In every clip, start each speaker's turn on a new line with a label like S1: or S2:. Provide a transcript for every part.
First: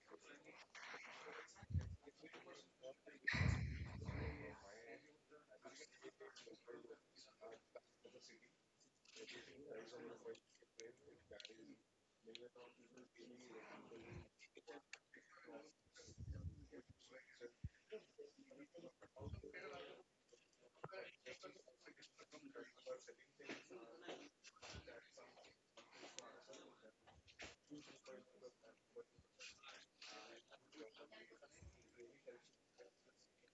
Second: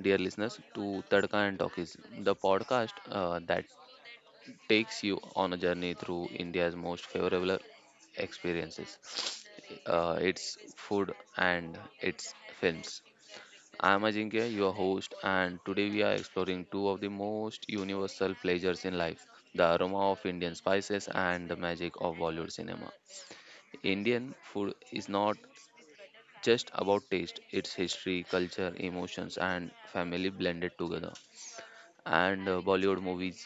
S1: dear listeners, to Tadka and Talkies, the podcast that takes you on a journey through India's most favorable experiences, its food and its films. I am Ajinkya, your host, and today we are exploring two of the most universal pleasures in life, the aroma of Indian spices and the magic of Bollywood cinema. Indian food is not just about taste, it's history, culture, emotions, and family blended together. And Bollywood movies.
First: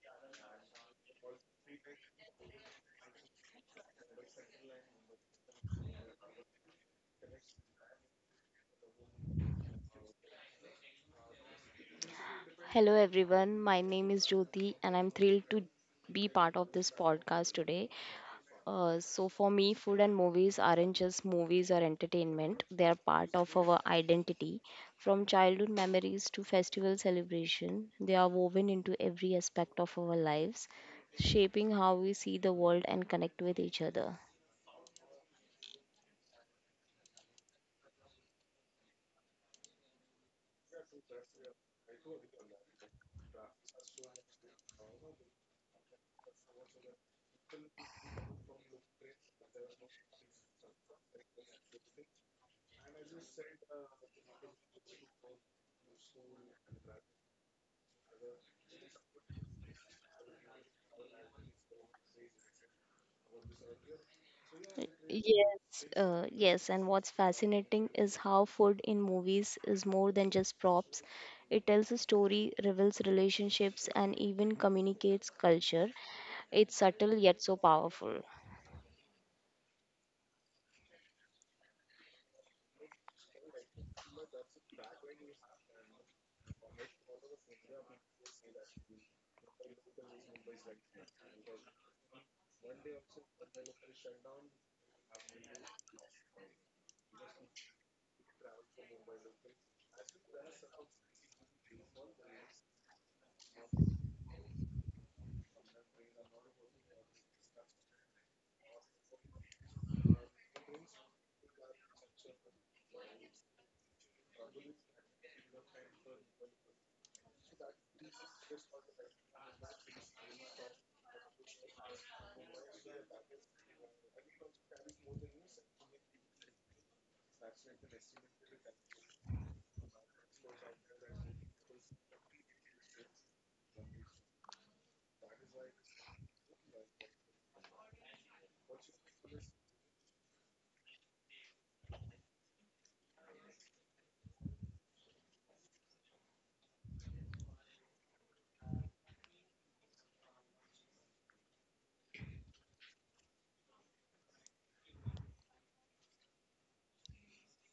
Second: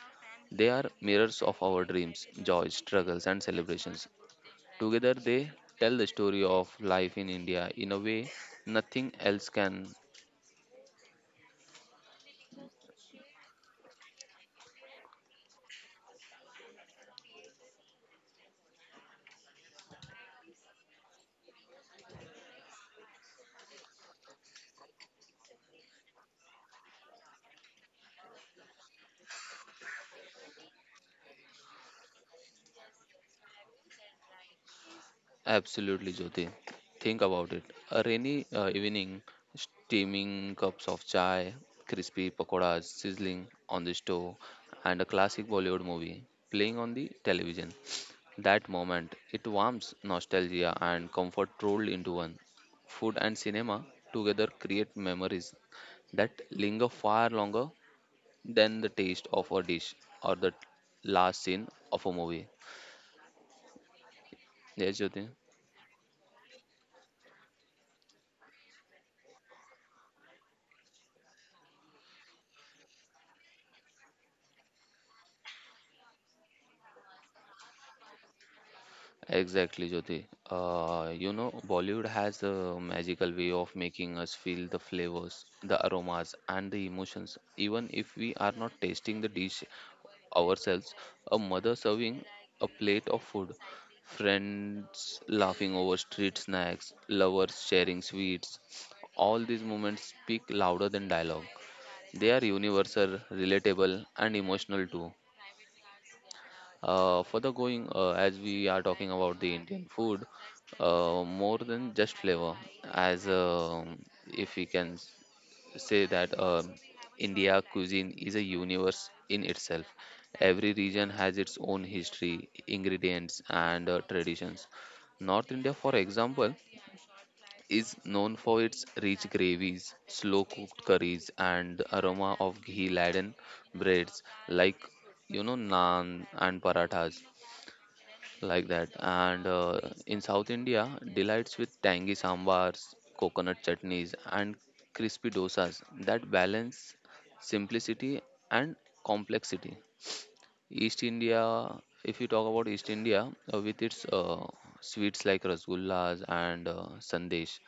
S1: They are mirrors of our dreams, joys, struggles, and celebrations. Together, they tell the story of life in India in a way nothing else can.
S2: Hello everyone, my name is Jyoti and I'm thrilled to be part of this podcast today. For me, food and movies aren't just movies or entertainment, they are part of our identity. From childhood memories to festival celebration, they are woven into every aspect of our lives, shaping how we see the world and connect with each other.
S1: Absolutely, Jyoti. Think about it. A rainy evening, steaming cups of chai, crispy pakoras sizzling on the stove, and a classic Bollywood movie playing on the television. That moment, it warms nostalgia and comfort rolled into one. Food and cinema together create memories that linger far longer than the taste of a dish or the last scene of a movie. Yes, Jyoti?
S2: Yes, and what's fascinating is how food in movies is more than just props. It tells a story, reveals relationships, and even communicates culture. It's subtle yet so powerful.
S1: Exactly, Jyoti. Bollywood has a magical way of making us feel the flavors, the aromas, and the emotions, even if we are not tasting the dish ourselves. A mother serving a plate of food, friends laughing over street snacks, lovers sharing sweets. All these moments speak louder than dialogue. They are universal, relatable, and emotional too. Further going, as we are talking about the Indian food, more than just flavor, as if we can say that India cuisine is a universe in itself. Every region has its own history, ingredients, and traditions. North India, for example, is known for its rich gravies, slow cooked curries, and the aroma of ghee laden breads like, you know, naan and parathas like that. And In South India, delights with tangy sambars, coconut chutneys, and crispy dosas that balance simplicity and complexity. East India, if you talk about East India, with its sweets like rasgullas and sandesh,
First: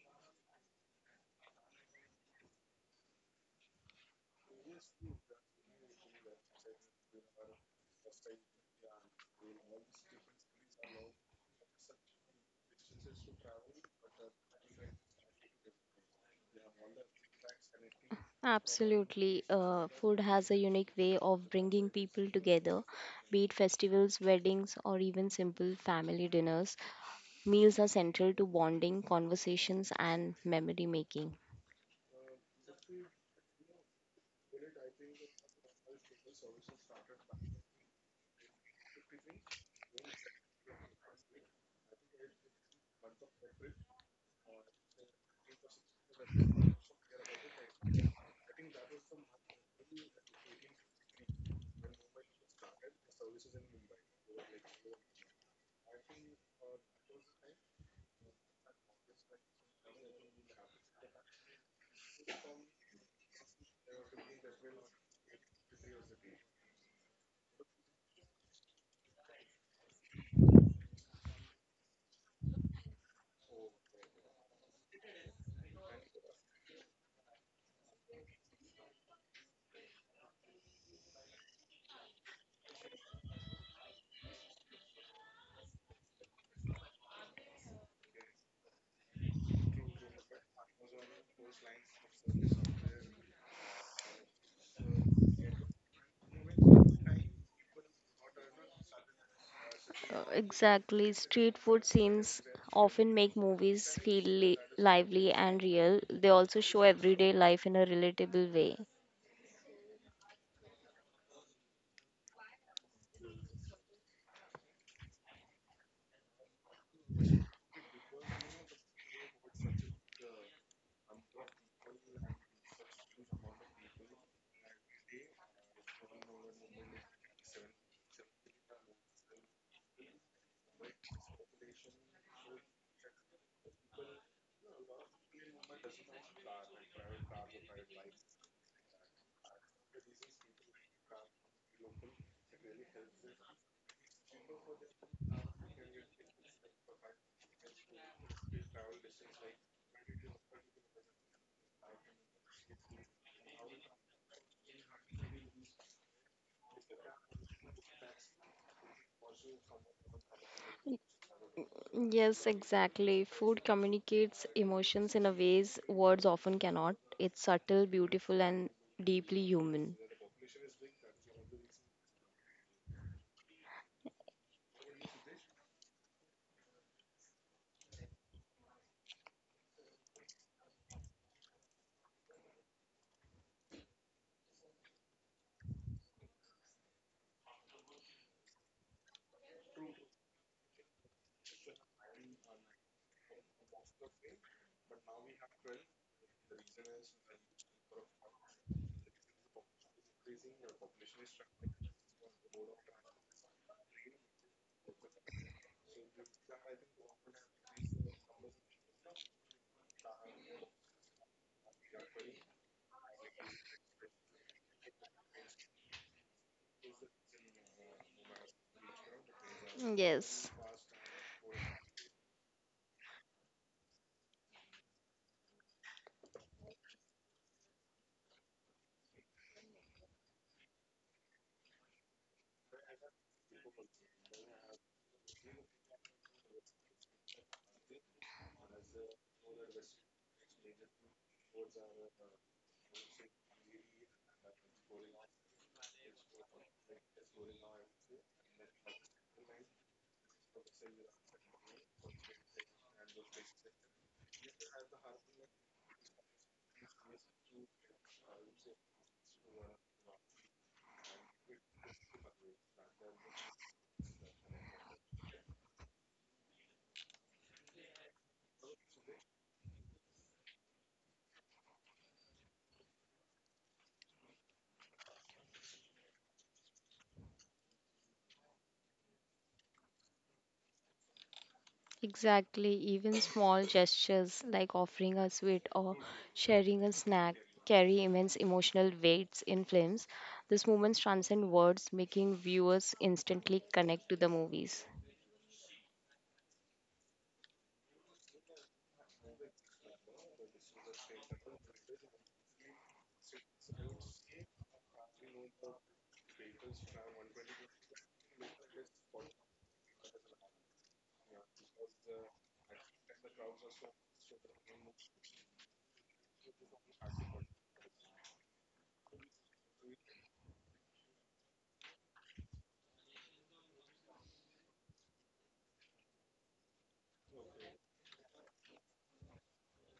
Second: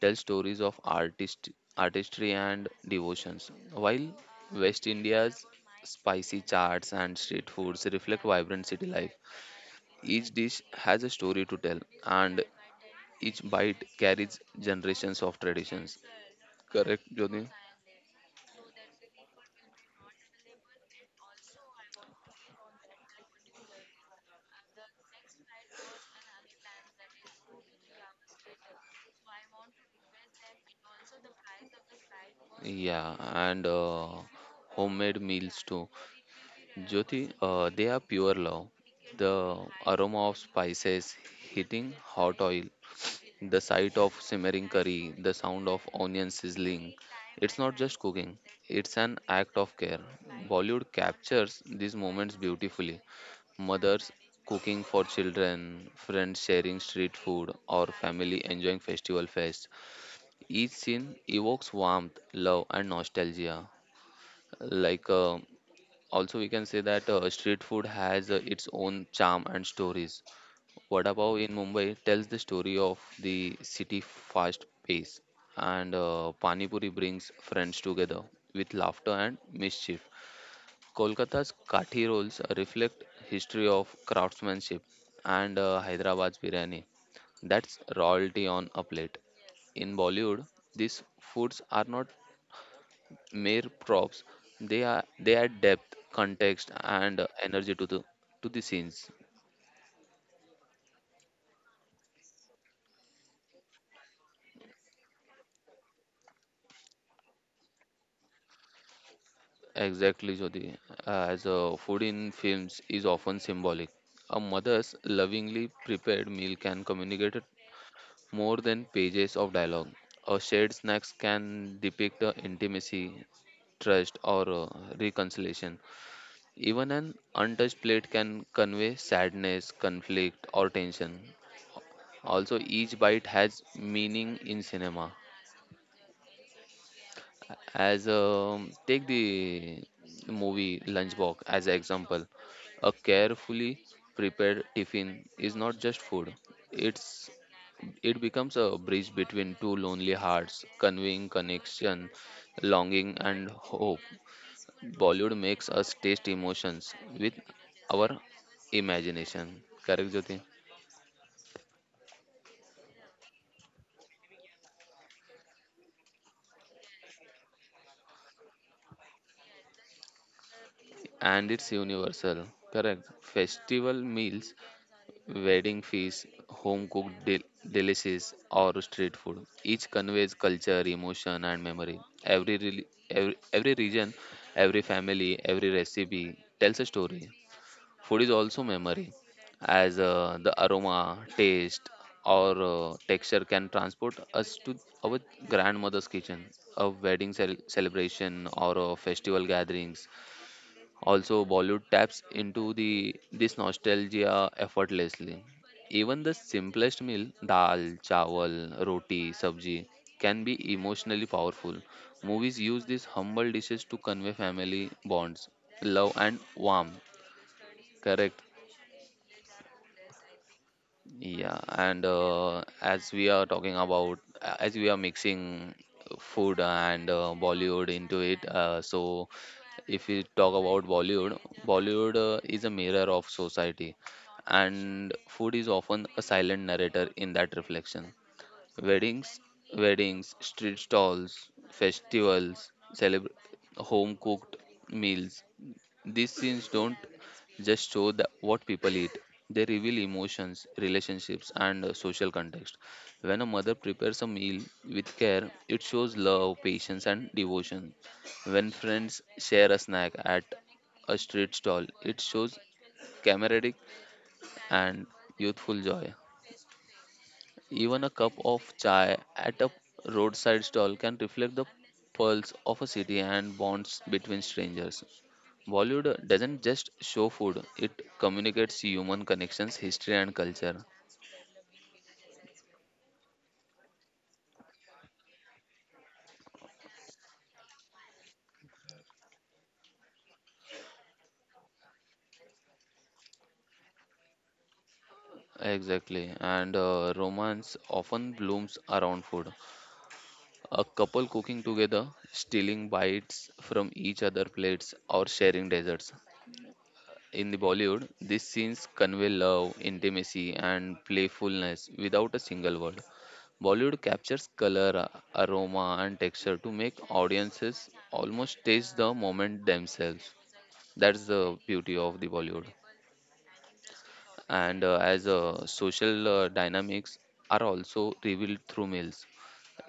S1: tell stories of artistry and devotions, while west india's spicy charts and street foods reflect vibrant city life. Each dish has a story to tell, and each bite carries generations of traditions. Correct, Jyoti?
S2: Absolutely, food has a unique way of bringing people together, be it festivals, weddings, or even simple family dinners. Meals are central to bonding, conversations, and memory making.
S1: Yeah, and homemade meals too. Jyoti, they are pure love. The aroma of spices hitting hot oil. The sight of simmering curry, the sound of onion sizzling. It's not just cooking, it's an act of care. Bollywood captures these moments beautifully. Mothers cooking for children, friends sharing street food, or family enjoying festival fests. Each scene evokes warmth, love, and nostalgia. Like, uh, Also, we can say that street food has its own charm and stories. Vada Pav in Mumbai tells the story of the city fast pace, and Pani Puri brings friends together with laughter and mischief. Kolkata's kathi rolls reflect history of craftsmanship, and Hyderabad's biryani, that's royalty on a plate. In Bollywood, these foods are not mere props; they add depth, context, and energy to the scenes.
S2: Exactly. Street food scenes often make movies feel lively and real. They also show everyday life in a relatable way.
S1: Exactly, Jyoti. As food in films is often symbolic, a mother's lovingly prepared meal can communicate it more than pages of dialogue. A shared snacks can depict the intimacy, trust, or reconciliation. Even an untouched plate can convey sadness, conflict, or tension. Also, each bite has meaning in cinema. As Take the movie Lunchbox as an example. A carefully prepared tiffin is not just food. It's it becomes a bridge between two lonely hearts, conveying connection, longing and hope. Bollywood makes us taste emotions with our imagination. Correct, Jyoti?
S2: Yes, exactly. Food communicates emotions in a ways words often cannot. It's subtle, beautiful, and deeply human.
S1: And it's universal. Correct. Festival meals, wedding feasts, home cooked delicacies, or street food. Each conveys culture, emotion, and memory. Every region, every family, every recipe tells a story. Food is also memory, as the aroma, taste, or texture can transport us to our grandmother's kitchen. A wedding celebration or a festival gatherings. Also, Bollywood taps into the this nostalgia effortlessly. Even the simplest meal, dal, chawal, roti, sabji, can be emotionally powerful. Movies use these humble dishes to convey family bonds, love, and warmth. Correct.
S2: Yes.
S1: Yeah, and as we are talking about, as we are mixing food and Bollywood into it, so if we talk about Bollywood, Bollywood is a mirror of society, and food is often a silent narrator in that reflection. Weddings, weddings, street stalls, festivals, celebr home cooked meals, these scenes don't just show what people eat, they reveal emotions, relationships, and social context. When a mother prepares a meal with care, it shows love, patience, and devotion. When friends share a snack at a street stall, it shows camaraderie and youthful joy. Even a cup of chai at a roadside stall can reflect the pulse of a city and bonds between strangers. Bollywood doesn't just show food, it communicates human connections, history, and culture.
S2: Exactly, even small gestures like offering a sweet or sharing a snack carry immense emotional weights in films. These moments transcend words, making viewers instantly connect to the movies.
S1: Exactly, and romance often blooms around food. A couple cooking together, stealing bites from each other plates, or sharing desserts. In the Bollywood, these scenes convey love, intimacy, and playfulness without a single word. Bollywood captures color, aroma, and texture to make audiences almost taste the moment themselves. That's the beauty of the Bollywood. And as social dynamics are also revealed through meals.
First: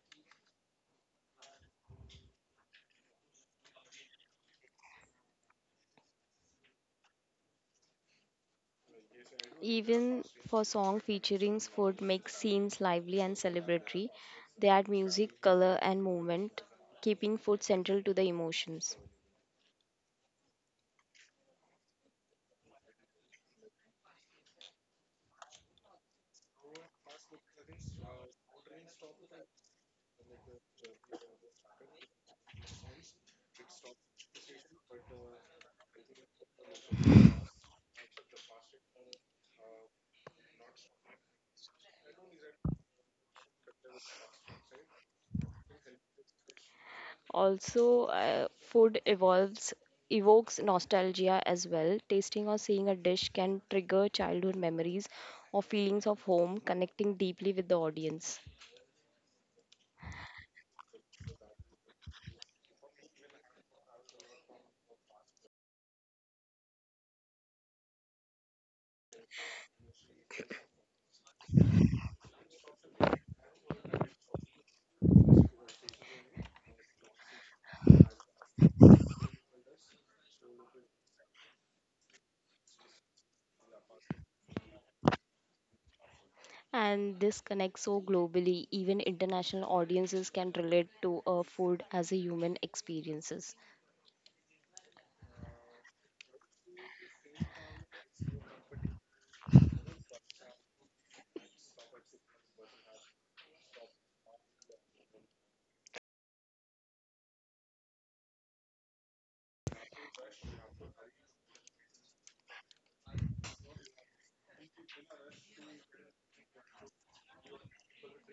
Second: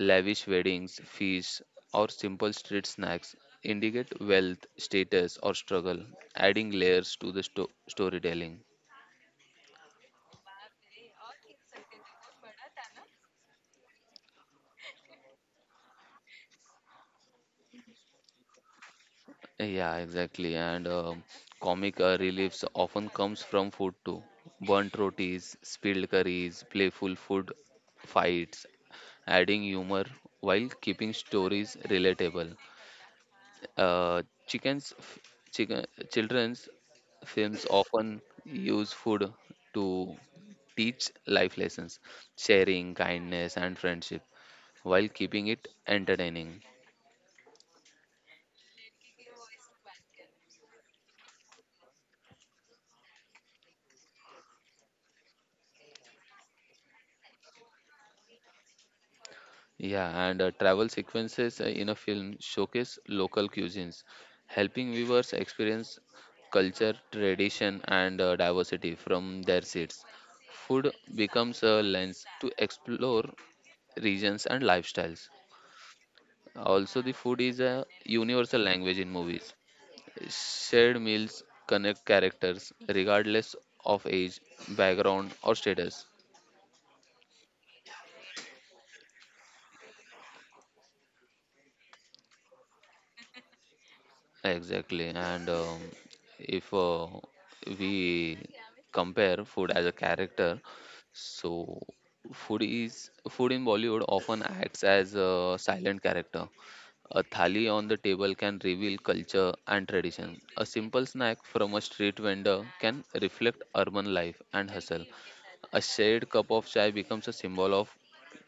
S1: Lavish weddings, feasts, or simple street snacks indicate wealth, status, or struggle, adding layers to the storytelling.
S2: Even for song featuring food makes scenes lively and celebratory. They add music, color and movement, keeping food central to the emotions.
S1: Yeah, exactly. And comic reliefs often comes from food too. Burnt rotis, spilled curries, playful food fights, adding humor while keeping stories relatable. Uh, chickens, f- chicken, Children's films often use food to teach life lessons, sharing, kindness, and friendship, while keeping it entertaining.
S2: Also, food evolves, evokes nostalgia as well. Tasting or seeing a dish can trigger childhood memories or feelings of home, connecting deeply with the audience.
S1: Yeah, and travel sequences in a film showcase local cuisines, helping viewers experience culture, tradition, and diversity from their seats. Food becomes a lens to explore regions and lifestyles. Also, the food is a universal language in movies. Shared meals connect characters regardless of age, background, or status.
S2: And this connects so globally, even international audiences can relate to a food as a human experiences.
S1: Exactly, and if we compare food as a character, so food in Bollywood often acts as a silent character. A thali on the table can reveal culture and tradition. A simple snack from a street vendor can reflect urban life and hustle. A shared cup of chai becomes a symbol of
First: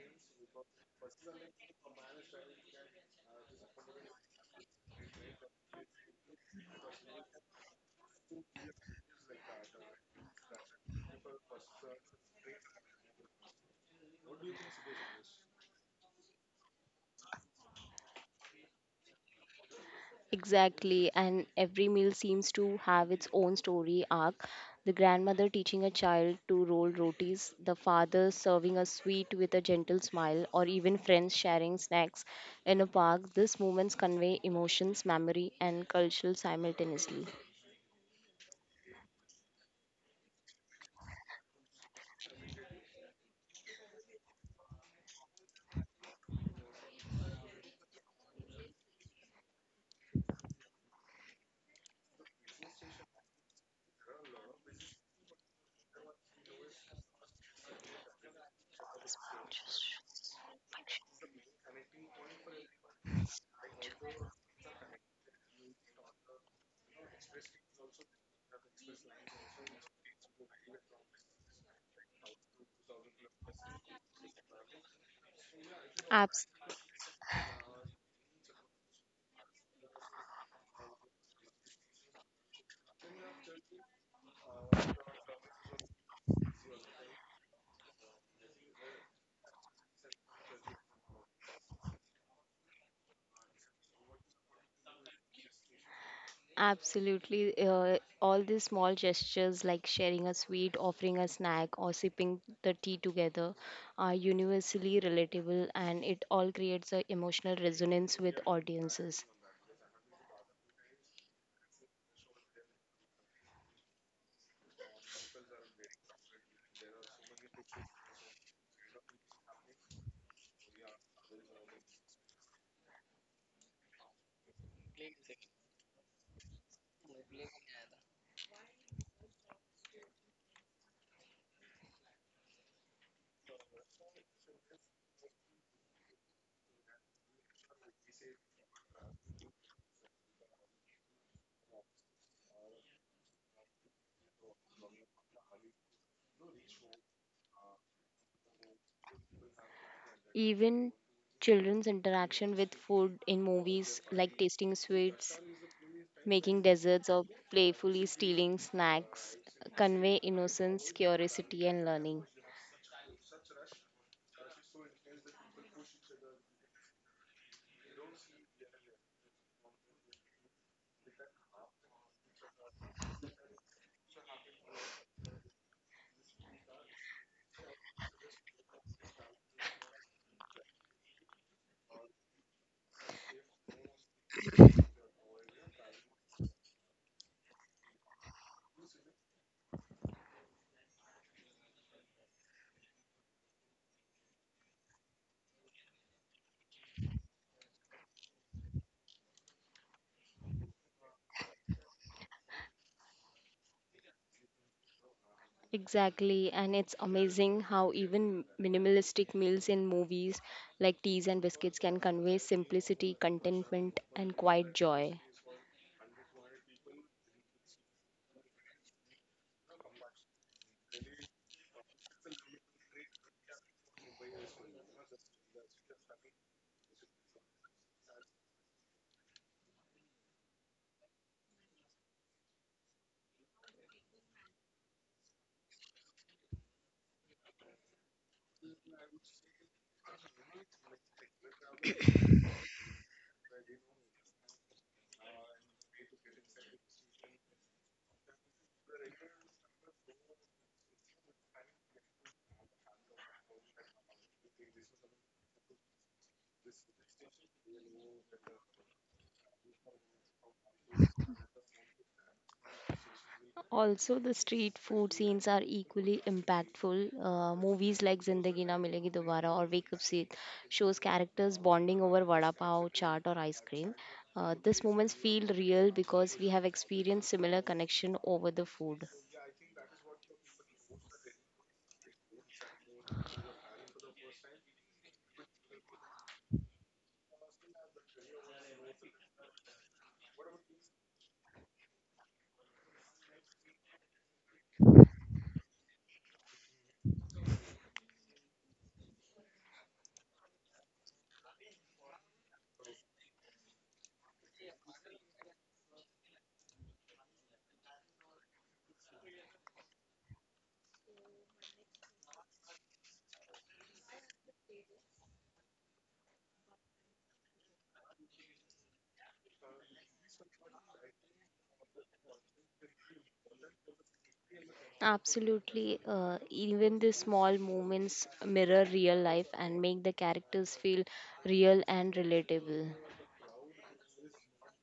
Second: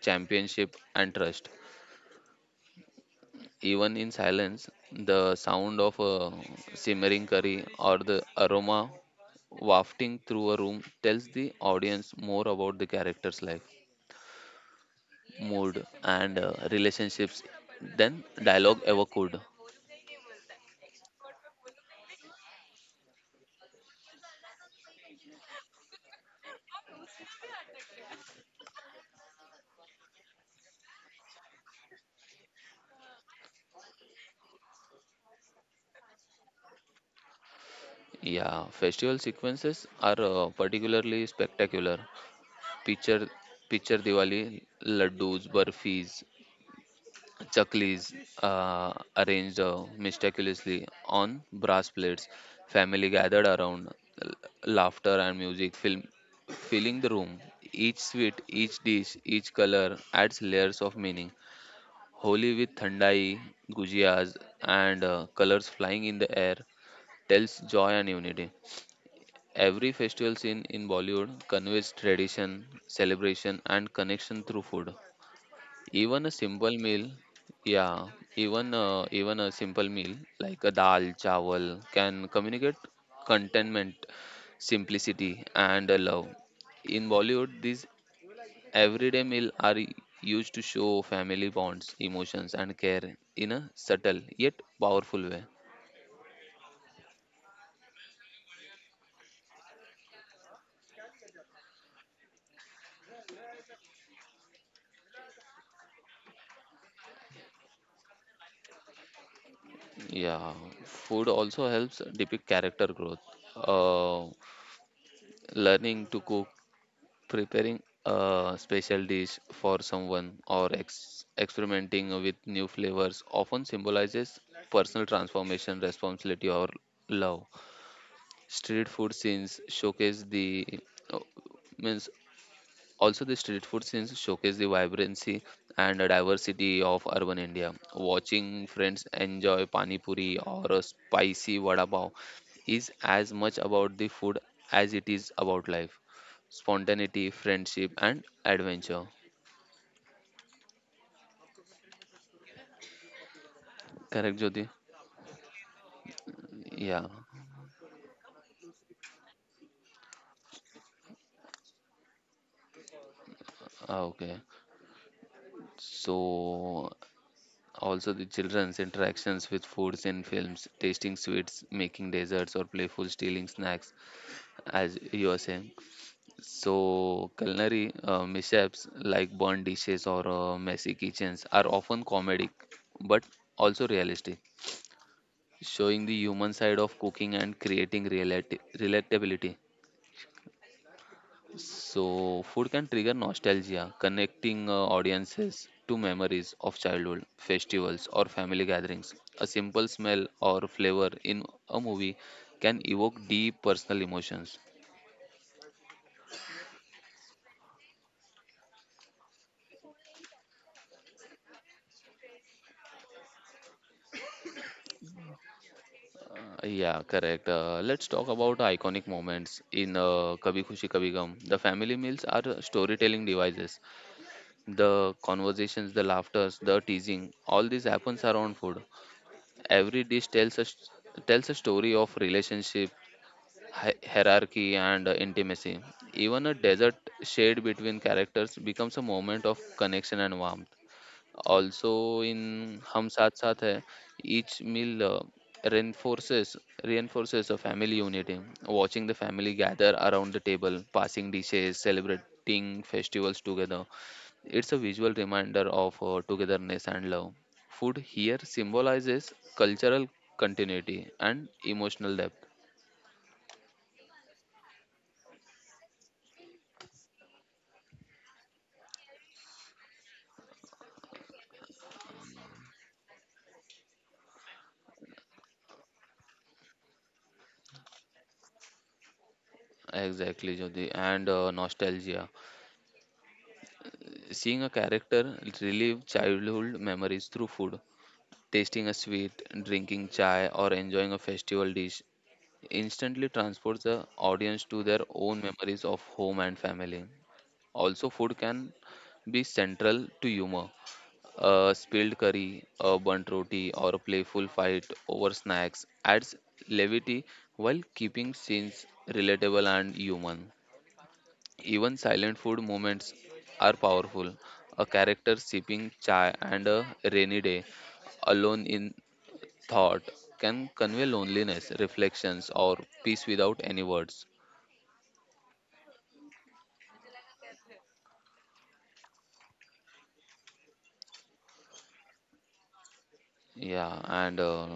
S1: championship and trust. Even in silence, the sound of a simmering curry or the aroma wafting through a room tells the audience more about the character's life, mood, and relationships than dialogue ever could.
S2: Exactly, and every meal seems to have its own story arc. The grandmother teaching a child to roll rotis, the father serving a sweet with a gentle smile, or even friends sharing snacks in a park. These moments convey emotions, memory, and culture simultaneously.
S1: Yeah, festival sequences are particularly spectacular. Picture, picture Diwali, laddus, burfis, Chaklis arranged meticulously on brass plates. Family gathered around, l- laughter and music filling the room. Each sweet, each dish, each color adds layers of meaning. Holi with thandai, gujias, and colors flying in the air tells joy and unity. Every festival scene in Bollywood conveys tradition, celebration, and connection through food. Even a
S2: Abs-
S1: simple meal, yeah, even a simple meal like a dal chawal can communicate contentment, simplicity, and a love. In Bollywood, these everyday meal are used to show family bonds, emotions, and care in a subtle yet powerful way.
S2: Absolutely. All these small gestures like sharing a sweet, offering a snack, or sipping the tea together are universally relatable and it all creates an emotional resonance with audiences.
S1: Yeah, food also helps depict character growth. Uh, Learning to cook, preparing a special dish for someone, or experimenting with new flavors often symbolizes personal transformation, responsibility, or love. Street food scenes showcase the uh, means also, the street food scenes showcase the vibrancy and diversity of urban India. Watching friends enjoy pani puri or a spicy vada pav is as much about the food as it is about life, spontaneity, friendship, and adventure.
S2: Even children's interaction with food in movies like
S1: Correct,
S2: tasting
S1: Jyoti?
S2: sweets, making desserts,
S1: Yeah.
S2: or playfully stealing snacks convey innocence, curiosity, and learning.
S1: Ah, okay. So also the children's interactions with foods in films, tasting sweets, making desserts, or playful stealing snacks, as you are saying. So, culinary mishaps like burnt dishes or messy kitchens are often comedic but also realistic, showing the human side of cooking and creating relatability. So, food can trigger nostalgia, connecting audiences to memories of childhood, festivals, or family gatherings. A simple smell or flavor in a movie can evoke deep personal emotions.
S2: Exactly, and it's amazing how even minimalistic meals in movies like teas and biscuits can convey simplicity, contentment, and quiet joy.
S1: Yeah, correct. Let's talk about iconic moments in Kabhi Khushi Kabhi Gum. The family meals are storytelling devices. The conversations, the laughters, the teasing, all this happens around food. Every dish tells a story of relationship, hierarchy, and intimacy. Even a desert shade between characters becomes a moment of connection and warmth. Also, in Hum Saath Saath Hai, each meal reinforces reinforces a family unity. Watching the family gather around the table, passing dishes, celebrating festivals together, it's a visual reminder of togetherness and love. Food here symbolizes cultural continuity and emotional depth.
S2: Also, the street food scenes are equally impactful. Movies like Zindagi Na Milegi Dobara or Wake Up Seed shows characters bonding over vada pav, chaat, or ice cream. These moments feel real because we have experienced similar connection over the food.
S1: Exactly, Jyoti, and nostalgia. Seeing a character relive childhood memories through food tasting a sweet, drinking chai, or enjoying a festival dish instantly transports the audience to their own memories of home and family. Also, food can be central to humor. A spilled curry, a burnt roti, or a playful fight over snacks adds levity while keeping scenes relatable and human. Even silent food moments are powerful. A character sipping chai and a rainy day alone in thought can convey loneliness, reflections, or peace without any words.
S2: Absolutely. Even the small moments mirror real life and make the characters feel real and relatable.
S1: Yeah, and uh,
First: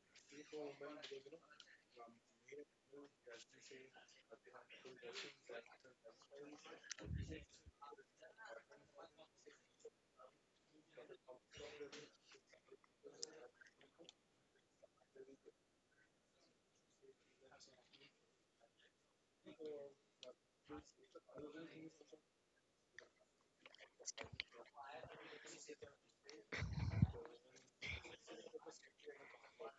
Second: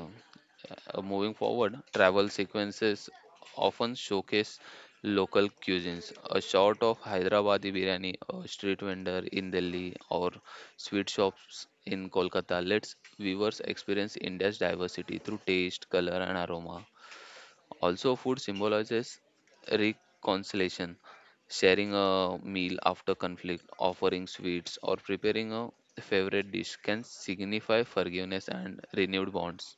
S1: uh, moving forward, travel sequences often showcase local cuisines. A shot of Hyderabadi biryani, a street vendor in Delhi, or sweet shops in Kolkata lets viewers experience India's diversity through taste, color, and aroma. Also, food symbolizes reconciliation, sharing a meal after conflict, offering sweets, or preparing a favorite dish can signify forgiveness and renewed bonds.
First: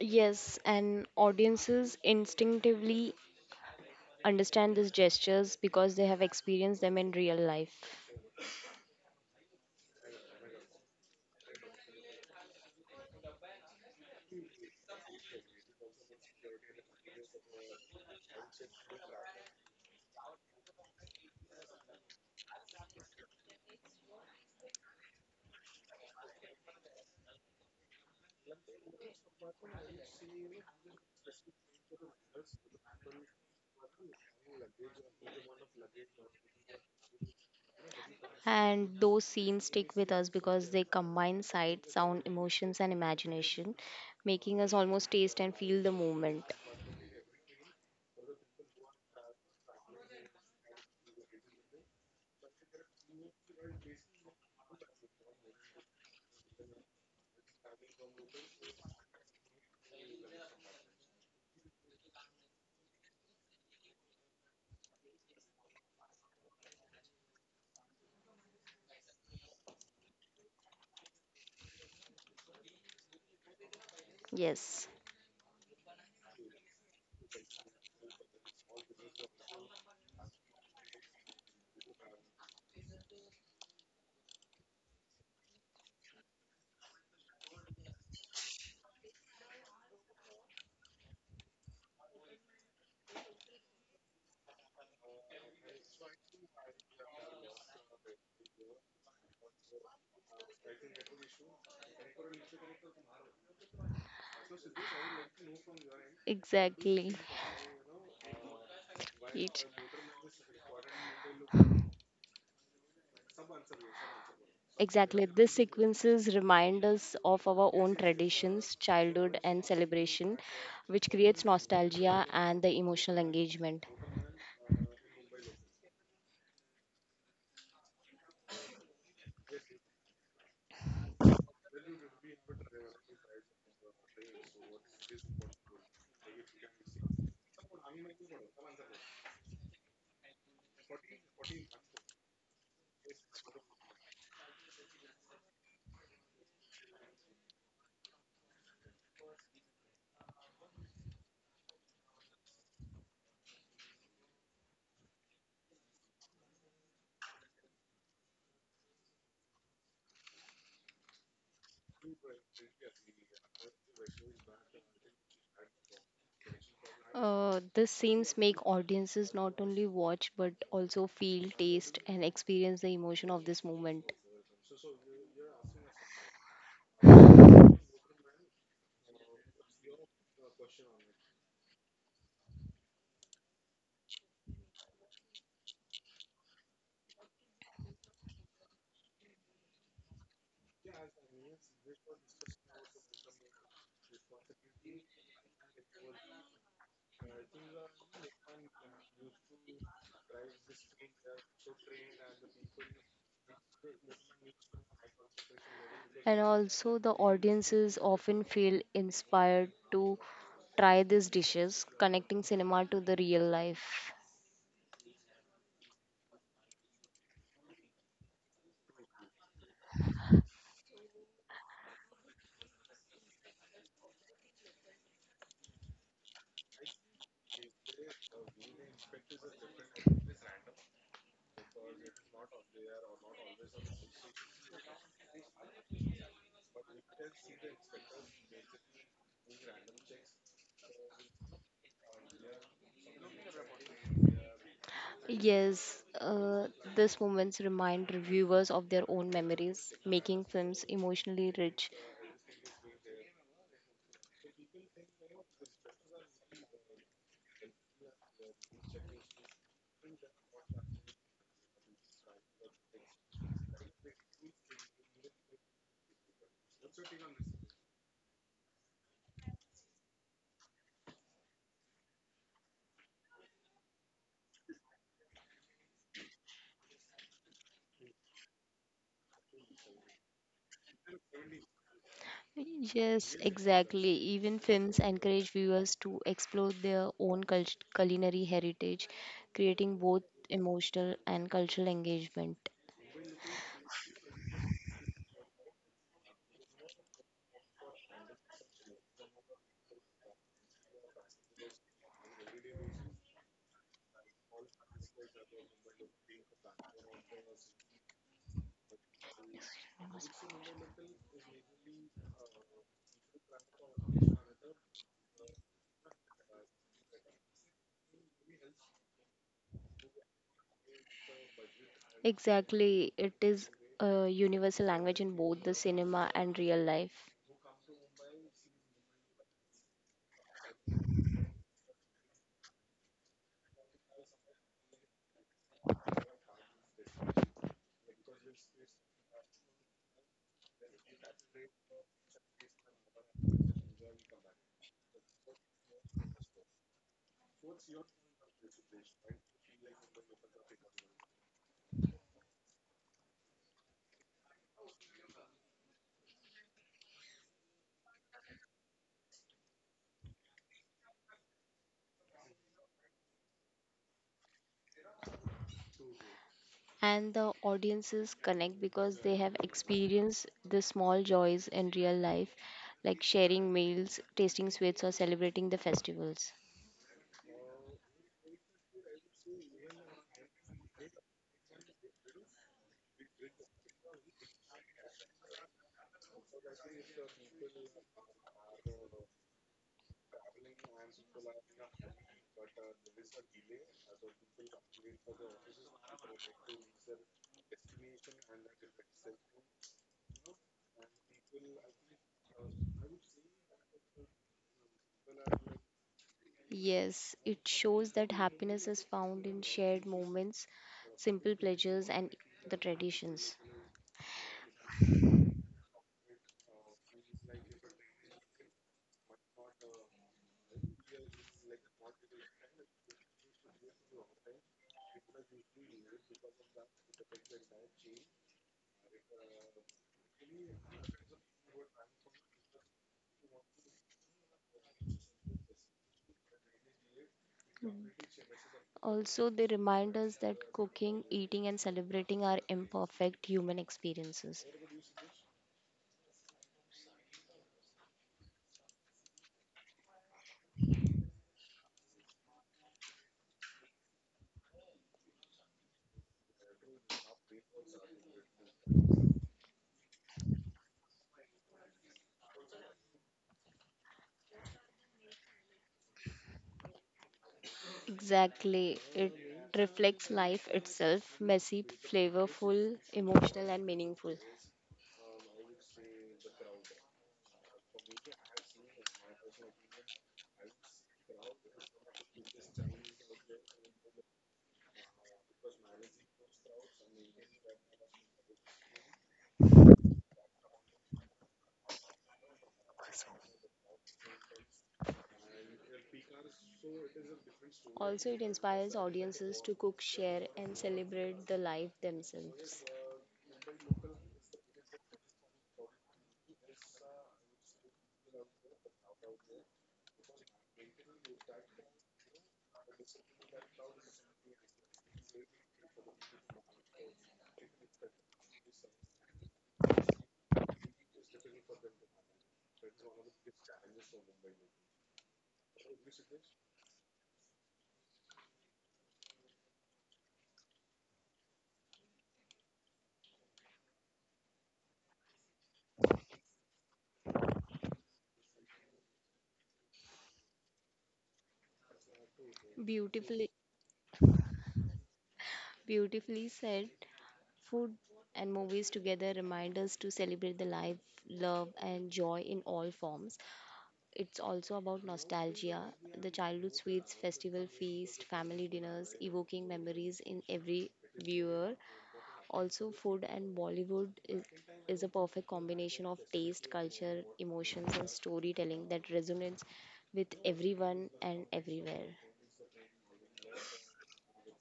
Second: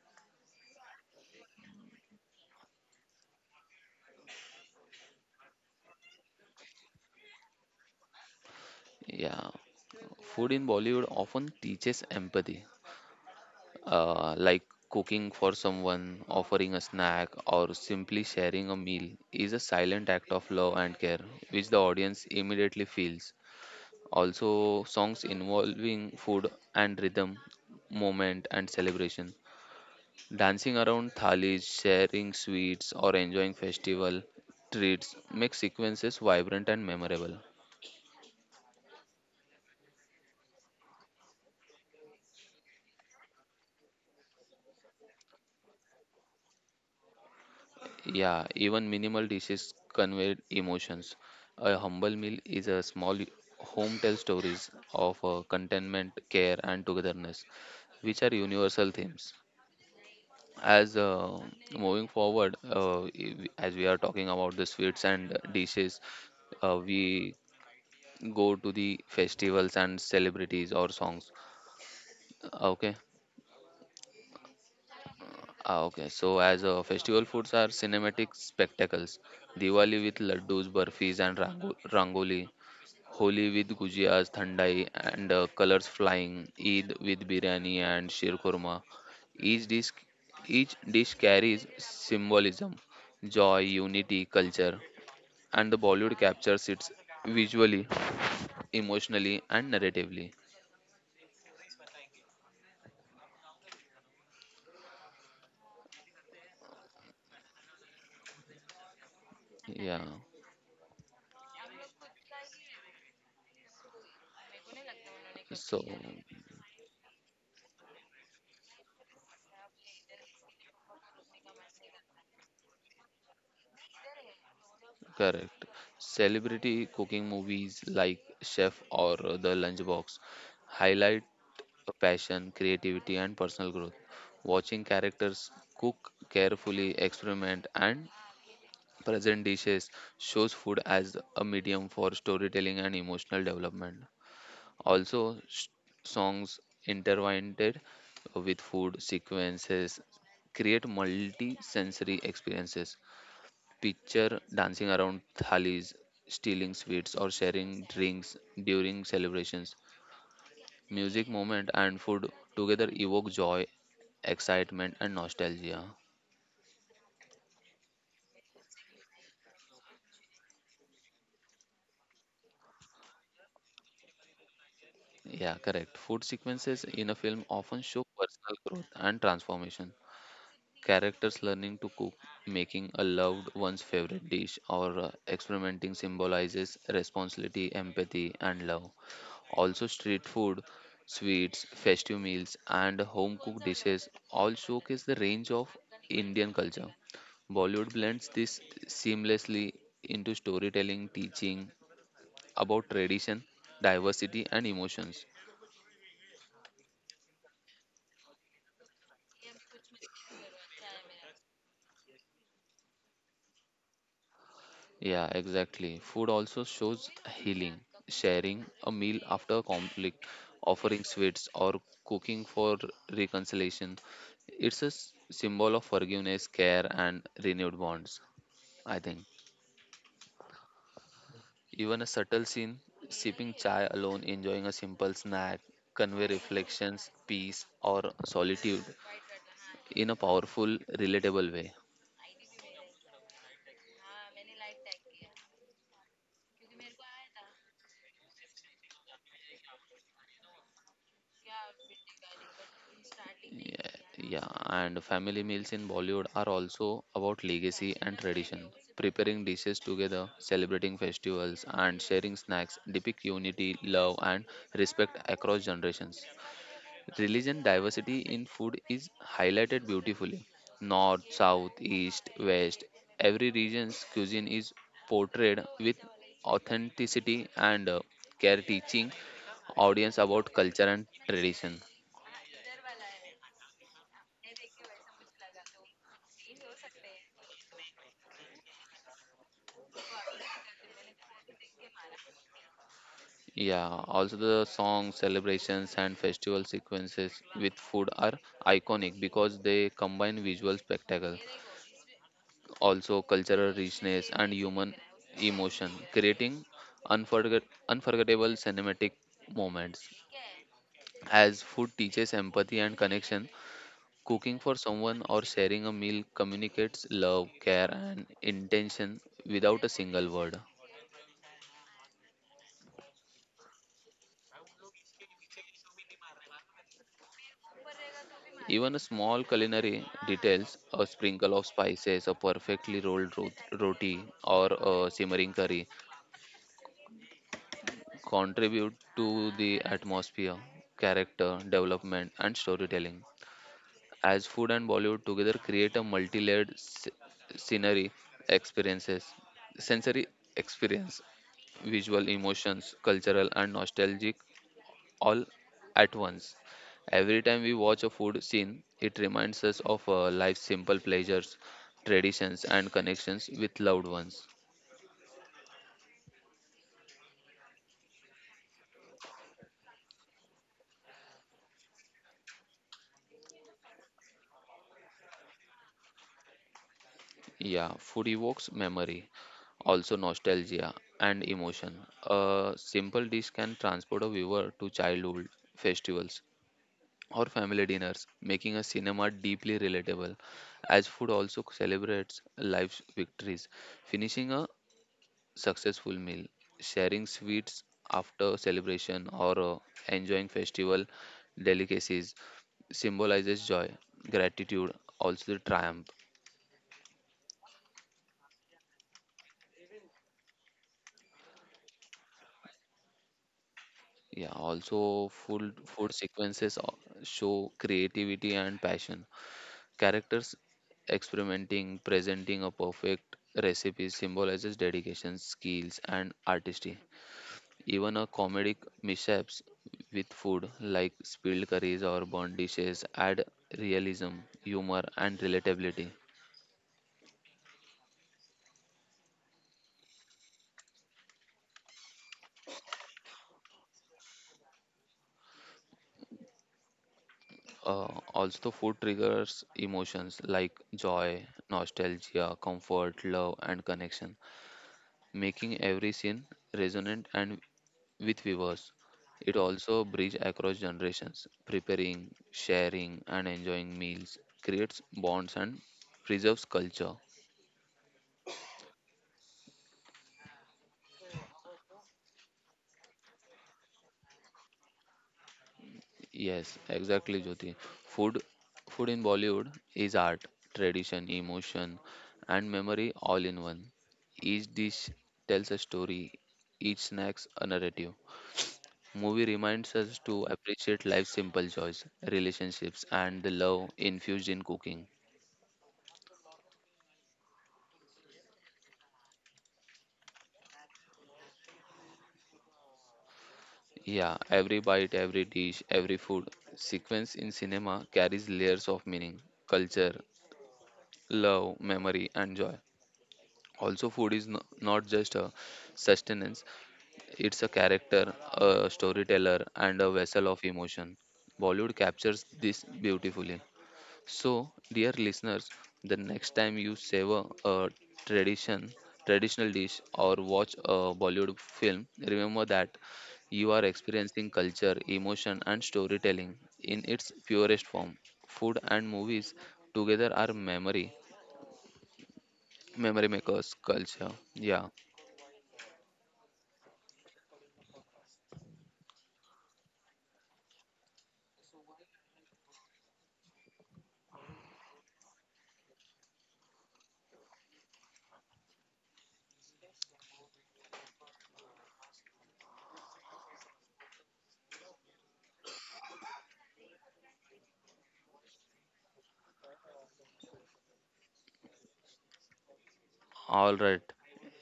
S2: Yes, and audiences instinctively understand these gestures because they have experienced them in real life.
S1: Yeah, food in Bollywood often teaches empathy, like cooking for someone, offering a snack, or simply sharing a meal is a silent act of love and care, which the audience immediately feels. Also, songs involving food and rhythm, moment and celebration. Dancing around thalis, sharing sweets, or enjoying festival treats make sequences vibrant and memorable.
S2: And those scenes stick with us because they combine sight, sound, emotions, and imagination, making us almost taste and feel the moment.
S1: Yeah, even minimal dishes convey emotions. A humble meal is a small home tell stories of contentment, care, and togetherness, which are universal themes. As moving forward as we are talking about the sweets and dishes we go to the festivals and celebrities or songs. Okay.
S2: Yes.
S1: Ah, okay, so as festival foods are cinematic spectacles: Diwali with laddus, burfis, and rangoli; Holi with gujiyas, thandai, and colors flying; Eid with biryani and shirkurma. Each dish, each dish carries symbolism, joy, unity, culture, and the Bollywood captures it visually, emotionally, and narratively.
S2: Exactly. It.
S1: Yeah.
S2: Exactly. These
S1: So,
S2: sequences remind us of our own traditions, childhood, and celebration, which creates nostalgia and the emotional engagement.
S1: correct. Celebrity cooking movies like Chef or The Lunchbox highlight passion, creativity, and personal growth. Watching characters cook carefully, experiment, and present dishes shows food as a medium for storytelling and emotional development. Also, songs intertwined with food sequences create multi sensory experiences. Picture dancing around thalis, stealing sweets, or sharing drinks during celebrations. Music, movement, and food together evoke joy, excitement, and nostalgia.
S2: These scenes make audiences not only watch but also feel, taste, and experience the emotion of this moment.
S1: Yeah, correct. Food sequences in a film often show personal growth and transformation. Characters learning to cook, making a loved one's favorite dish, or experimenting symbolizes responsibility, empathy, and love. Also, street food, sweets, festive meals, and home cooked dishes all showcase the range of Indian culture. Bollywood blends this seamlessly into storytelling, teaching about tradition, diversity, and emotions.
S2: And also, the audiences often feel inspired to try these dishes, connecting cinema to the real life.
S1: Yeah, exactly. Food also shows healing, sharing a meal after conflict, offering sweets, or cooking for reconciliation. It's a symbol of forgiveness, care, and renewed bonds, I think. Even a subtle scene, sipping chai alone, enjoying a simple snack, convey reflections, peace, or solitude in a powerful, relatable way.
S2: Yes, these moments remind reviewers of their own memories, making films emotionally rich.
S1: Yeah, yeah, and family meals in Bollywood are also about legacy and tradition. Preparing dishes together, celebrating festivals, and sharing snacks depict unity, love, and respect across generations. Religion diversity in food is highlighted beautifully. North, South, East, West, every region's cuisine is portrayed with authenticity and care, teaching audience about culture and tradition.
S2: Yes, exactly. Even films encourage viewers to explore their own culinary heritage, creating both emotional and cultural engagement.
S1: Yeah, also the songs, celebrations, and festival sequences with food are iconic because they combine visual spectacle, also cultural richness and human emotion, creating unforgettable cinematic moments. As food teaches empathy and connection, cooking for someone or sharing a meal communicates love, care, and intention without a single word.
S2: Exactly, it is a universal language in both the cinema and real life.
S1: Even a small culinary details, a sprinkle of spices, a perfectly rolled roti, or a simmering curry, contribute to the atmosphere, character development, and storytelling. As food and Bollywood together create a multi-layered scenery experiences, sensory experience, visual emotions, cultural and nostalgic, all at once. Every time we watch a food scene, it reminds us of life's simple pleasures, traditions and connections with loved ones.
S2: And the audiences connect because they have experienced the small joys in real life, like sharing meals, tasting sweets, or celebrating the festivals.
S1: Yeah, food evokes memory, also nostalgia and emotion. A simple dish can transport a viewer to childhood festivals or family dinners, making a cinema deeply relatable, as food also celebrates life's victories. Finishing a successful meal, sharing sweets after celebration, or enjoying festival delicacies symbolizes joy, gratitude, also the triumph.
S2: Yes, it shows that happiness is found in shared moments, simple pleasures, and the traditions.
S1: Yeah, also food sequences show creativity and passion. Characters experimenting, presenting a perfect recipe symbolizes dedication, skills, and artistry. Even a comedic mishaps with food, like spilled curries or burnt dishes, add realism, humor, and relatability.
S2: Also, they remind us that cooking, eating, and celebrating are imperfect human experiences.
S1: Uh, also, food triggers emotions like joy, nostalgia, comfort, love, and connection, making every scene resonant and with viewers. It also bridges across generations, preparing, sharing, and enjoying meals, creates bonds and preserves culture.
S2: Exactly. It reflects life itself messy, flavorful, emotional, and meaningful.
S1: Yes, exactly, Jyoti. Food, food in Bollywood is art, tradition, emotion, and memory all in one. Each dish tells a story, each snack's a narrative. Movie reminds us to appreciate life's simple joys, relationships, and the love infused in cooking.
S2: Also, it inspires audiences to cook, share, and celebrate the life themselves.
S1: Yeah, every bite, every dish, every food sequence in cinema carries layers of meaning, culture, love, memory, and joy. Also, food is no, not just a sustenance, it's a character, a storyteller, and a vessel of emotion. Bollywood captures this beautifully. So, dear listeners, the next time you savor a tradition, traditional dish or watch a Bollywood film, remember that you are experiencing culture, emotion and storytelling in its purest form. Food and movies together are memory, memory
S2: Beautifully,
S1: makers culture. Yeah.
S2: beautifully said, food and movies together remind us to celebrate the life, love, and joy in all forms. It's also about nostalgia, the childhood sweets, festival feast, family dinners, evoking memories in every viewer. Also, food and Bollywood is a perfect combination of taste, culture, emotions, and storytelling that resonates with everyone and everywhere.
S1: All right.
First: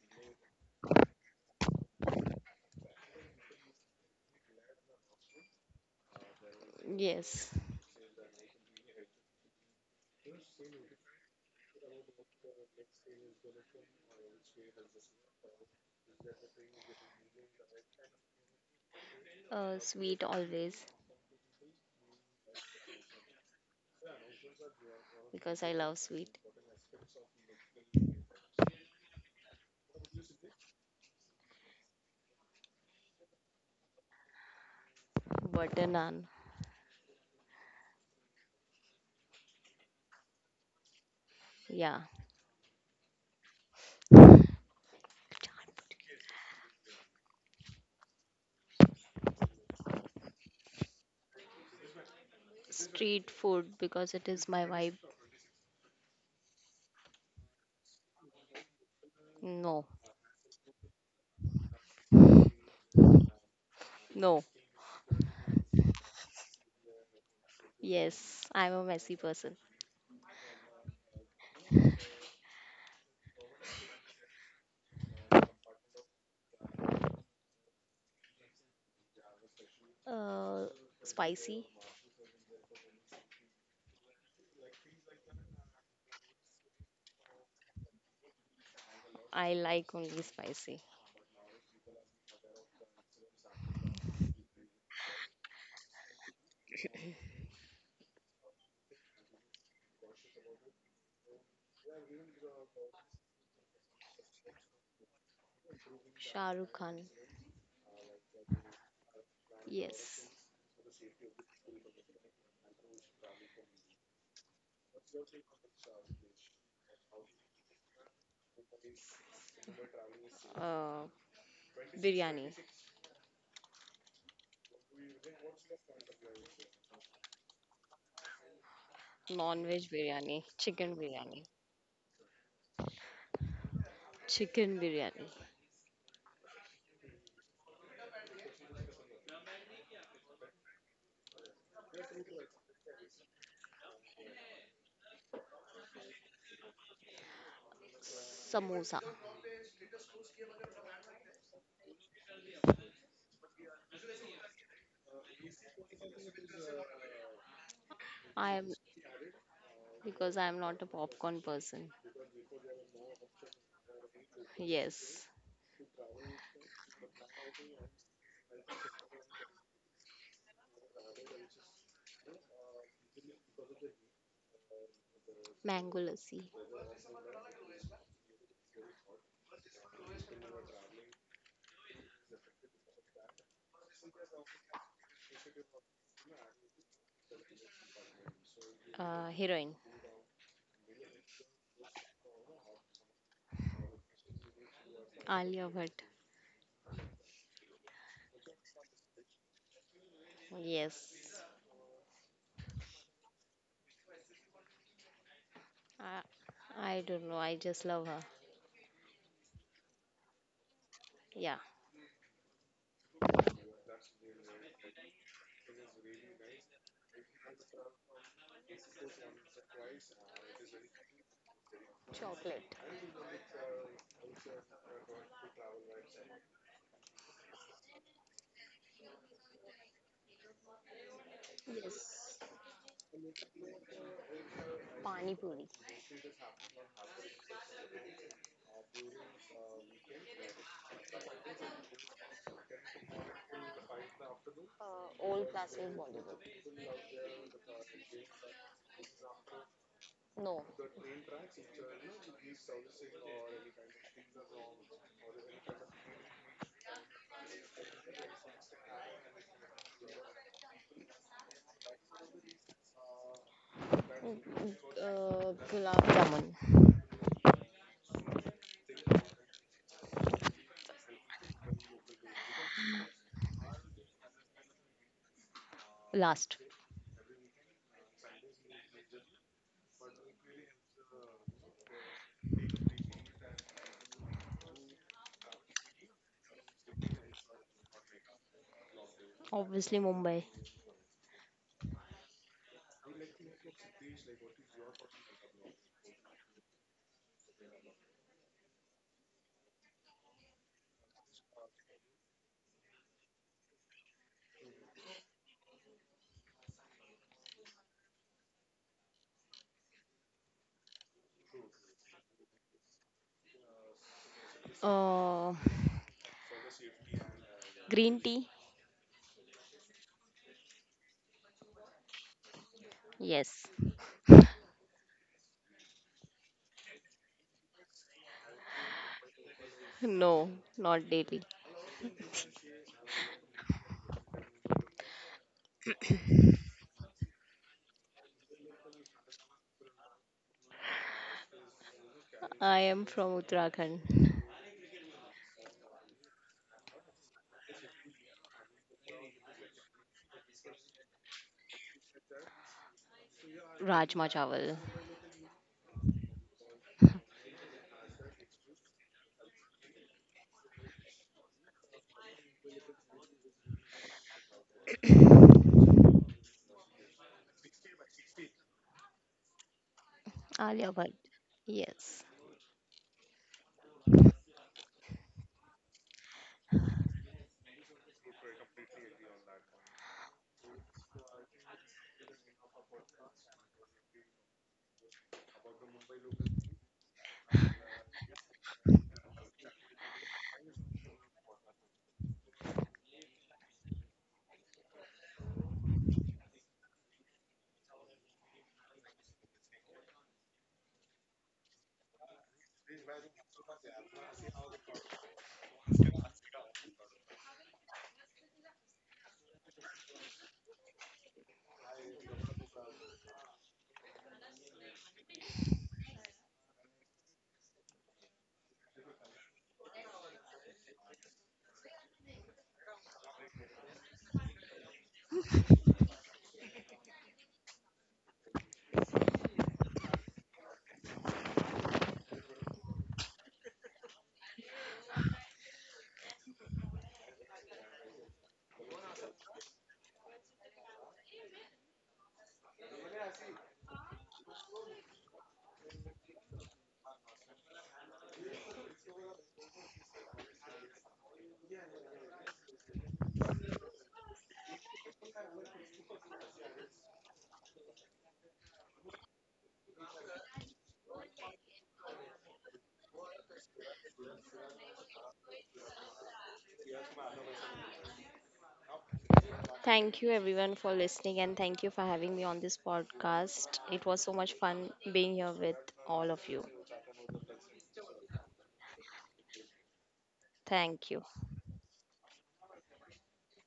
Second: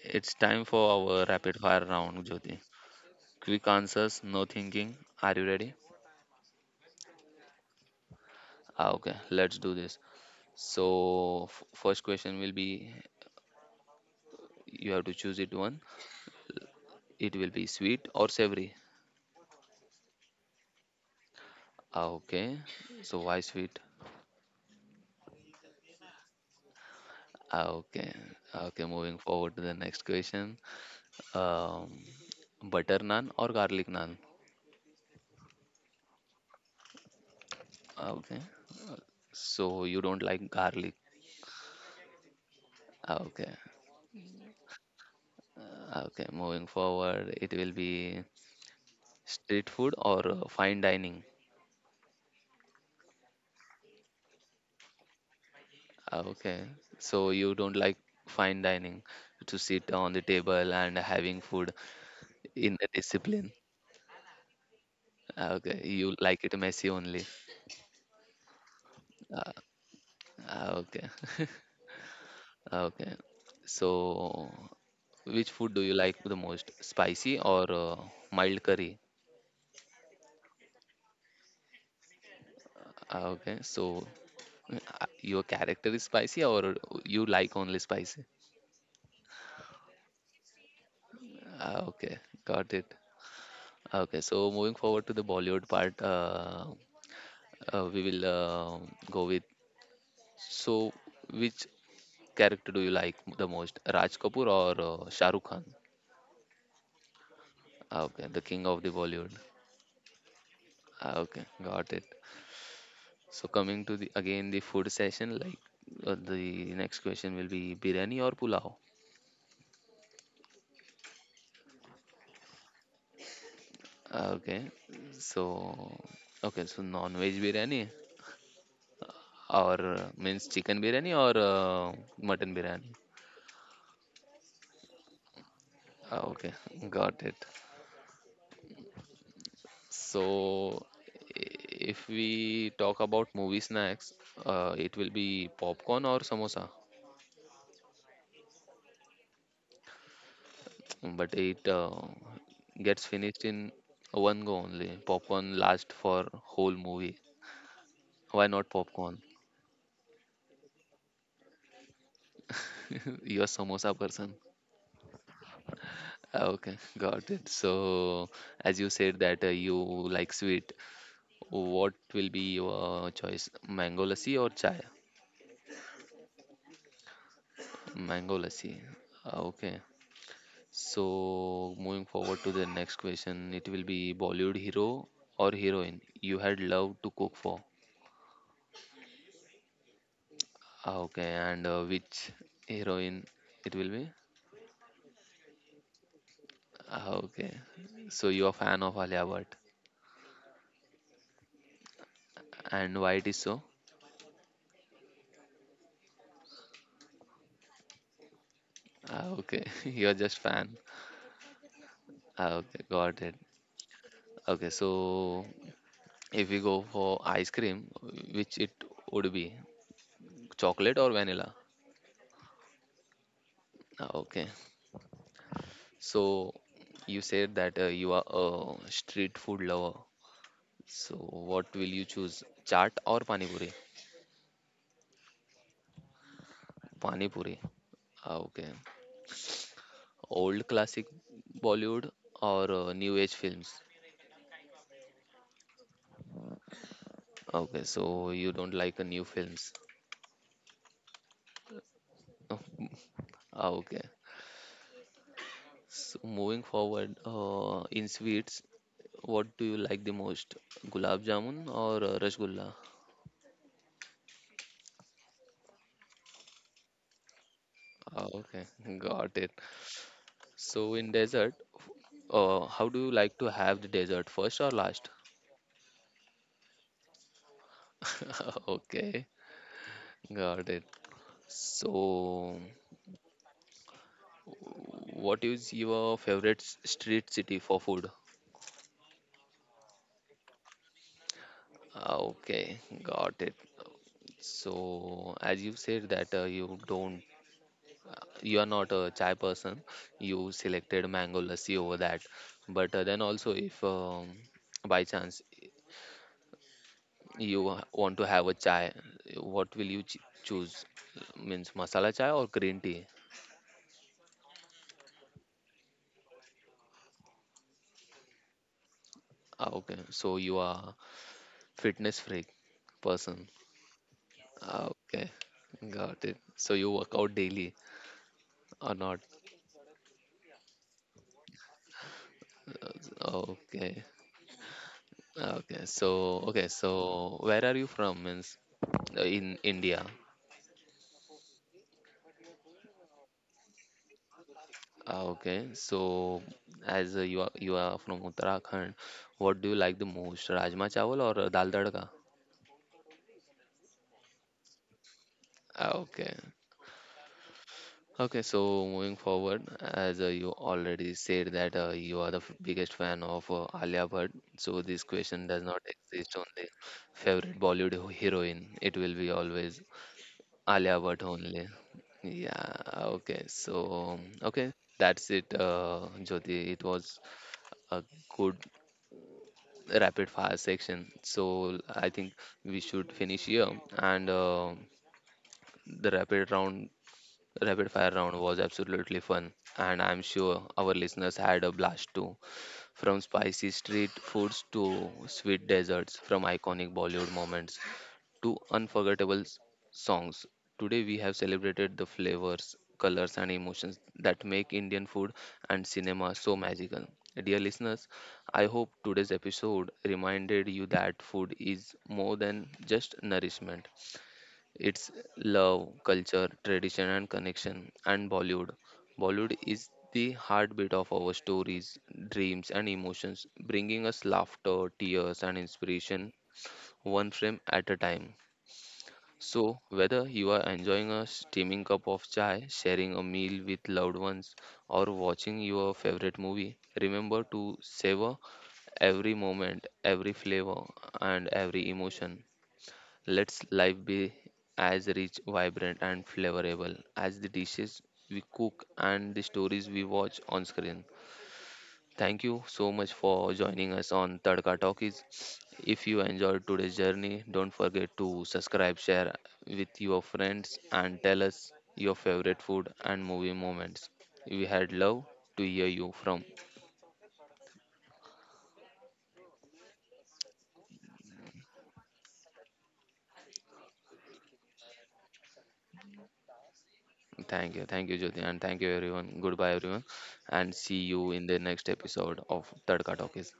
S1: It's time for our rapid fire round, Jyoti. Quick answers, no thinking. Are you ready?
S2: Yes,
S1: Ah, okay, let's do this. So first question will be you have to choose it one. It will be sweet or savory.
S2: uh, sweet always
S1: Ah, okay. So why sweet?
S2: because I love sweet.
S1: Ah, okay. Okay. Moving forward to the next question. Um, butter naan or garlic naan?
S2: Butter naan,
S1: Ah, okay. So you don't like garlic.
S2: yeah.
S1: Ah, okay. Ah, okay. Moving forward, it will be street food or fine dining.
S2: Street food because it is my vibe.
S1: Ah, okay. So you don't like fine dining to
S2: No,
S1: sit on the table and having food in the discipline.
S2: no.
S1: Ah, okay, you like it messy only.
S2: Yes, I'm a messy
S1: Ah,
S2: person.
S1: ah, okay, okay. So, which food do you like the most? Spicy or mild curry?
S2: Uh, Spicy.
S1: Ah, okay, so your character is spicy or you like only spicy?
S2: I like only spicy.
S1: Ah, okay, got it. Okay, so moving forward to the Bollywood part, we will go with so which character do you like the most? Raj Kapoor or Shah Rukh Khan?
S2: Shah Rukh Khan.
S1: Ah, okay, the king of the Bollywood.
S2: Yes.
S1: Ah, okay, got it. So coming to the again the food session, like the next question will be biryani or pulao?
S2: Uh, Biryani.
S1: Ah, okay, so okay, so non-veg biryani or
S2: Non-veg biryani,
S1: means chicken
S2: chicken
S1: biryani or
S2: biryani,
S1: mutton biryani?
S2: chicken biryani,
S1: Ah, okay, got it. So, if we talk about movie snacks, it will be popcorn or samosa?
S2: samosa.
S1: But it gets finished in one go only. Popcorn lasts for whole movie. Why
S2: I
S1: not
S2: am
S1: popcorn?
S2: Because I am not a popcorn person.
S1: You're samosa person.
S2: Yes,
S1: Ah, okay, got it. So, as you said that you like sweet, what will be your choice? Mango lassi or chai?
S2: mango lassi,
S1: Mango lassi. Ah, okay. So, moving forward to the next question, it will be Bollywood hero or heroine you had loved to cook for.
S2: heroine,
S1: Ah, okay, and which heroine it will be?
S2: Alia Bhatt.
S1: Ah, okay, so you're fan of Alia Bhatt,
S2: Yes,
S1: and why it is so?
S2: I, I don't know. I just love her.
S1: Ah, okay, you're just fan.
S2: Yeah,
S1: Ah, okay, got it. Okay, so if we go for ice cream, which it would be, chocolate or vanilla?
S2: chocolate.
S1: Ah, okay, so you said that you are a street food lover. So what will you choose,
S2: Yes,
S1: chaat or pani puri?
S2: pani puri,
S1: Pani puri. Ah, okay. Old classic Bollywood or new age films?
S2: old classic Bollywood.
S1: Okay, so you don't like new films.
S2: No.
S1: Ah, okay. So moving forward, in sweets, what do you like the most? Gulab jamun or rasgulla?
S2: Mm, Gulab jamun.
S1: Ah, okay, got it. So in dessert, how do you like to have the dessert, first or last?
S2: Last,
S1: Okay, got it. So, what is your favorite street city for food?
S2: obviously Mumbai.
S1: Ah, okay, got it. So, as you said that you don't, you are not a chai person. You selected mango lassi over that. But then also, if by chance you want to have a chai, what will you ch choose? Means masala chai or green tea?
S2: Uh, green tea.
S1: Ah, okay, so you are fitness freak person.
S2: Yes.
S1: Ah, okay, got it. So you work out daily or not?
S2: No, not daily.
S1: Okay. Okay, so where are you from? Means in India.
S2: I am from Uttarakhand.
S1: Ah, okay, so as you are from Uttarakhand, what do you like the most, rajma chawal or dal tadka?
S2: Rajma Chawal.
S1: Ah, okay, okay. So moving forward, as you already said that you are the biggest fan of Alia Bhatt, so this question does not exist on the favorite Bollywood heroine. It will be always
S2: Alia
S1: Alia
S2: Bhatt.
S1: Bhatt only.
S2: Yes.
S1: Yeah, okay. So, okay, that's it, Jyoti. It was a good rapid fire section. So, I think we should finish here. And the rapid fire round was absolutely fun. And I'm sure our listeners had a blast too. From spicy street foods to sweet desserts, from iconic Bollywood moments to unforgettable songs. Today we have celebrated the flavors, colors, and emotions that make Indian food and cinema so magical. Dear listeners, I hope today's episode reminded you that food is more than just nourishment. It's love, culture, tradition, and connection. And Bollywood is the heartbeat of our stories, dreams, and emotions, bringing us laughter, tears, and inspiration one frame at a time. So, whether you are enjoying a steaming cup of chai, sharing a meal with loved ones, or watching your favorite movie, remember to savor every moment, every flavor, and every emotion. Let's life be as rich, vibrant, and flavorable as the dishes we cook and the stories we watch on screen. Thank you so much for joining us on Tadka Talkies. If you enjoyed today's journey, don't forget to subscribe, share with your friends, and tell us your favorite food and movie moments. We had love to hear you from.
S2: Thank you everyone for listening and thank you for having me on this podcast. It was so much fun being here with all of you.
S1: Thank you, Jyoti, and thank you, everyone. Goodbye, everyone, and see
S2: Thank you.
S1: you in the next episode of Tadka Talkies.